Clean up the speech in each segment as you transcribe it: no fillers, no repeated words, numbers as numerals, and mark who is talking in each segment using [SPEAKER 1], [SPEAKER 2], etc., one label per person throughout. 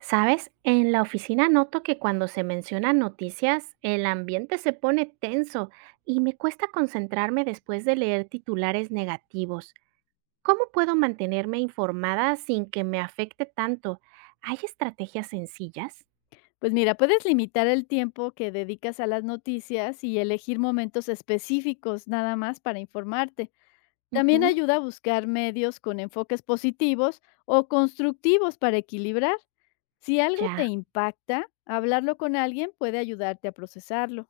[SPEAKER 1] ¿Sabes? En la oficina noto que cuando se mencionan noticias, el ambiente se pone tenso y me cuesta concentrarme después de leer titulares negativos. ¿Cómo puedo mantenerme informada sin que me afecte tanto? ¿Hay estrategias sencillas?
[SPEAKER 2] Pues mira, puedes limitar el tiempo que dedicas a las noticias y elegir momentos específicos nada más para informarte. También
[SPEAKER 1] Ujú,
[SPEAKER 2] ayuda a buscar medios con enfoques positivos o constructivos para equilibrar. Si algo te
[SPEAKER 1] ya.
[SPEAKER 2] impacta, hablarlo con alguien puede ayudarte a procesarlo,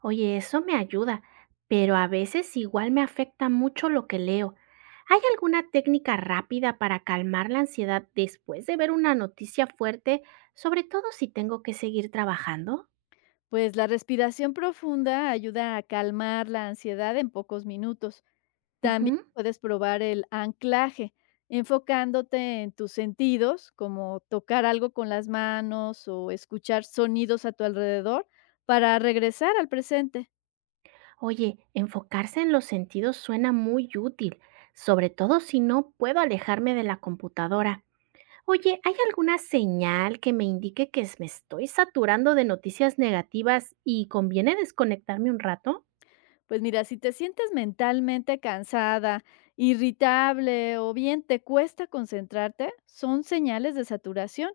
[SPEAKER 1] Oye, eso me ayuda, pero a veces igual me afecta mucho lo que leo. ¿Hay alguna técnica rápida para calmar la ansiedad después de ver una noticia fuerte, sobre todo si tengo que seguir trabajando?
[SPEAKER 2] pues la respiración profunda ayuda a calmar la ansiedad en pocos minutos.
[SPEAKER 1] Ujú.
[SPEAKER 2] También puedes probar el anclaje, enfocándote en tus sentidos, como tocar algo con las manos o escuchar sonidos a tu alrededor para regresar al presente.
[SPEAKER 1] Oye, enfocarse en los sentidos suena muy útil, sobre todo si no puedo alejarme de la computadora. Oye, ¿hay alguna señal que me indique que me estoy saturando de noticias negativas y conviene desconectarme un rato?
[SPEAKER 2] Pues mira, si te sientes mentalmente cansada, irritable o bien te cuesta concentrarte, son señales de saturación.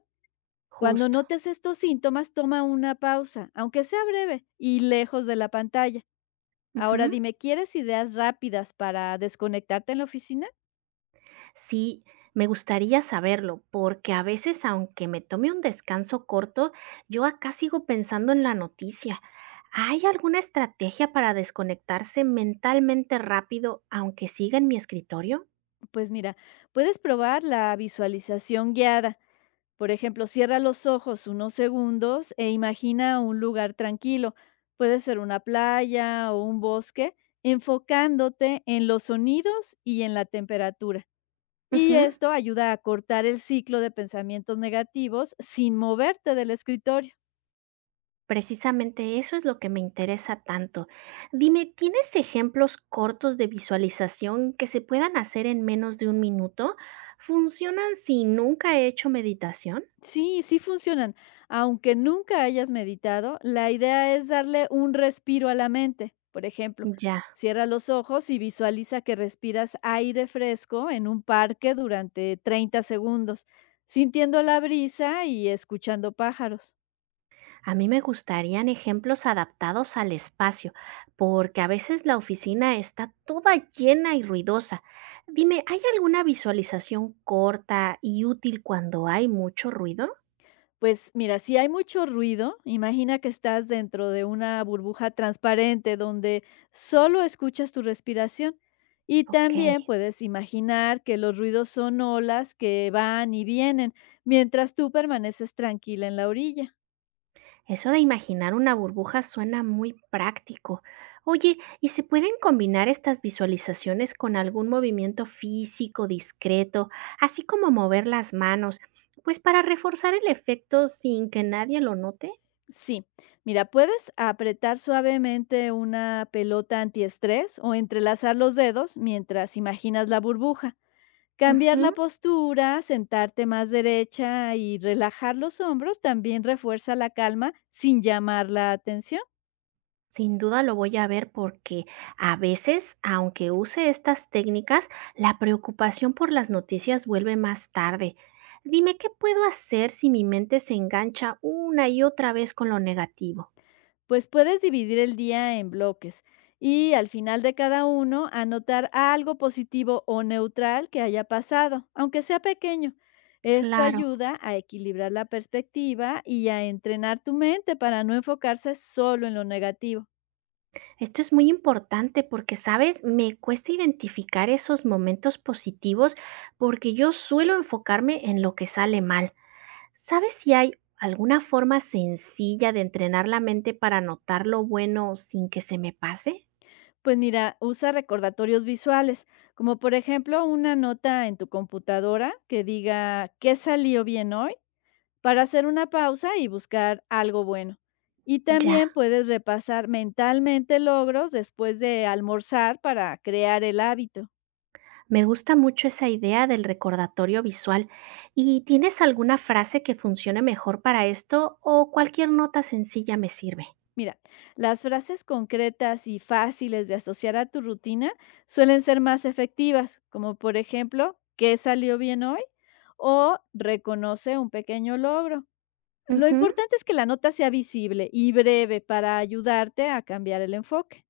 [SPEAKER 2] Cuando
[SPEAKER 1] Justo.
[SPEAKER 2] notes estos síntomas, toma una pausa, aunque sea breve y lejos de la pantalla. Ahora
[SPEAKER 1] Ujú.
[SPEAKER 2] dime, ¿quieres ideas rápidas para desconectarte en la oficina?
[SPEAKER 1] Sí, me gustaría saberlo, porque a veces, aunque me tome un descanso corto, yo acá sigo pensando en la noticia. ¿Hay alguna estrategia para desconectarse mentalmente rápido, aunque siga en mi escritorio?
[SPEAKER 2] Pues mira, puedes probar la visualización guiada. Por ejemplo, cierra los ojos unos segundos e imagina un lugar tranquilo. Puede ser una playa o un bosque, enfocándote en los sonidos y en la temperatura. Y
[SPEAKER 1] Ujú,
[SPEAKER 2] esto ayuda a cortar el ciclo de pensamientos negativos sin moverte del escritorio.
[SPEAKER 1] precisamente eso es lo que me interesa tanto. Dime, ¿tienes ejemplos cortos de visualización que se puedan hacer en menos de un minuto? ¿Funcionan si nunca he hecho meditación?
[SPEAKER 2] Sí, sí funcionan. Aunque nunca hayas meditado, la idea es darle un respiro a la mente. Por ejemplo,
[SPEAKER 1] Ya.
[SPEAKER 2] cierra los ojos y visualiza que respiras aire fresco en un parque durante 30 segundos, sintiendo la brisa y escuchando pájaros.
[SPEAKER 1] A mí me gustarían ejemplos adaptados al espacio, porque a veces la oficina está toda llena y ruidosa. Dime, ¿hay alguna visualización corta y útil cuando hay mucho ruido?
[SPEAKER 2] Pues mira, si hay mucho ruido, imagina que estás dentro de una burbuja transparente donde solo escuchas tu respiración. Y
[SPEAKER 1] Ok,
[SPEAKER 2] también puedes imaginar que los ruidos son olas que van y vienen, mientras tú permaneces tranquila en la orilla.
[SPEAKER 1] eso de imaginar una burbuja suena muy práctico. Oye, ¿y se pueden combinar estas visualizaciones con algún movimiento físico discreto, así como mover las manos, pues para reforzar el efecto sin que nadie lo note?
[SPEAKER 2] Sí, mira, puedes apretar suavemente una pelota antiestrés o entrelazar los dedos mientras imaginas la burbuja. Cambiar la
[SPEAKER 1] Ujú.
[SPEAKER 2] postura, sentarte más derecha y relajar los hombros también refuerza la calma sin llamar la atención,
[SPEAKER 1] Sin duda lo voy a ver porque a veces, aunque use estas técnicas, la preocupación por las noticias vuelve más tarde. Dime, ¿qué puedo hacer si mi mente se engancha una y otra vez con lo negativo?
[SPEAKER 2] pues puedes dividir el día en bloques y al final de cada uno anotar algo positivo o neutral que haya pasado, aunque sea pequeño. Esto
[SPEAKER 1] Claro,
[SPEAKER 2] ayuda a equilibrar la perspectiva y a entrenar tu mente para no enfocarse solo en lo negativo.
[SPEAKER 1] esto es muy importante porque, sabes, me cuesta identificar esos momentos positivos porque yo suelo enfocarme en lo que sale mal. ¿Sabes si hay alguna forma sencilla de entrenar la mente para notar lo bueno sin que se me pase?
[SPEAKER 2] Pues mira, usa recordatorios visuales, como por ejemplo una nota en tu computadora que diga qué salió bien hoy para hacer una pausa y buscar algo bueno. Y
[SPEAKER 1] Ya,
[SPEAKER 2] también puedes repasar mentalmente logros después de almorzar para crear el hábito.
[SPEAKER 1] me gusta mucho esa idea del recordatorio visual. ¿Y tienes alguna frase que funcione mejor para esto o cualquier nota sencilla me sirve?
[SPEAKER 2] Mira, las frases concretas y fáciles de asociar a tu rutina suelen ser más efectivas, como por ejemplo, ¿qué salió bien hoy? O reconoce un pequeño logro. Lo
[SPEAKER 1] Ujú.
[SPEAKER 2] importante es que la nota sea visible y breve para ayudarte a cambiar el enfoque.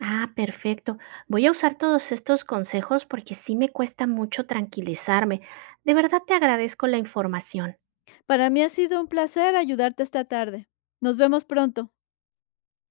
[SPEAKER 1] Ah, perfecto. Voy a usar todos estos consejos porque sí me cuesta mucho tranquilizarme. De verdad te agradezco la información.
[SPEAKER 2] Para mí ha sido un placer ayudarte esta tarde. Nos vemos pronto.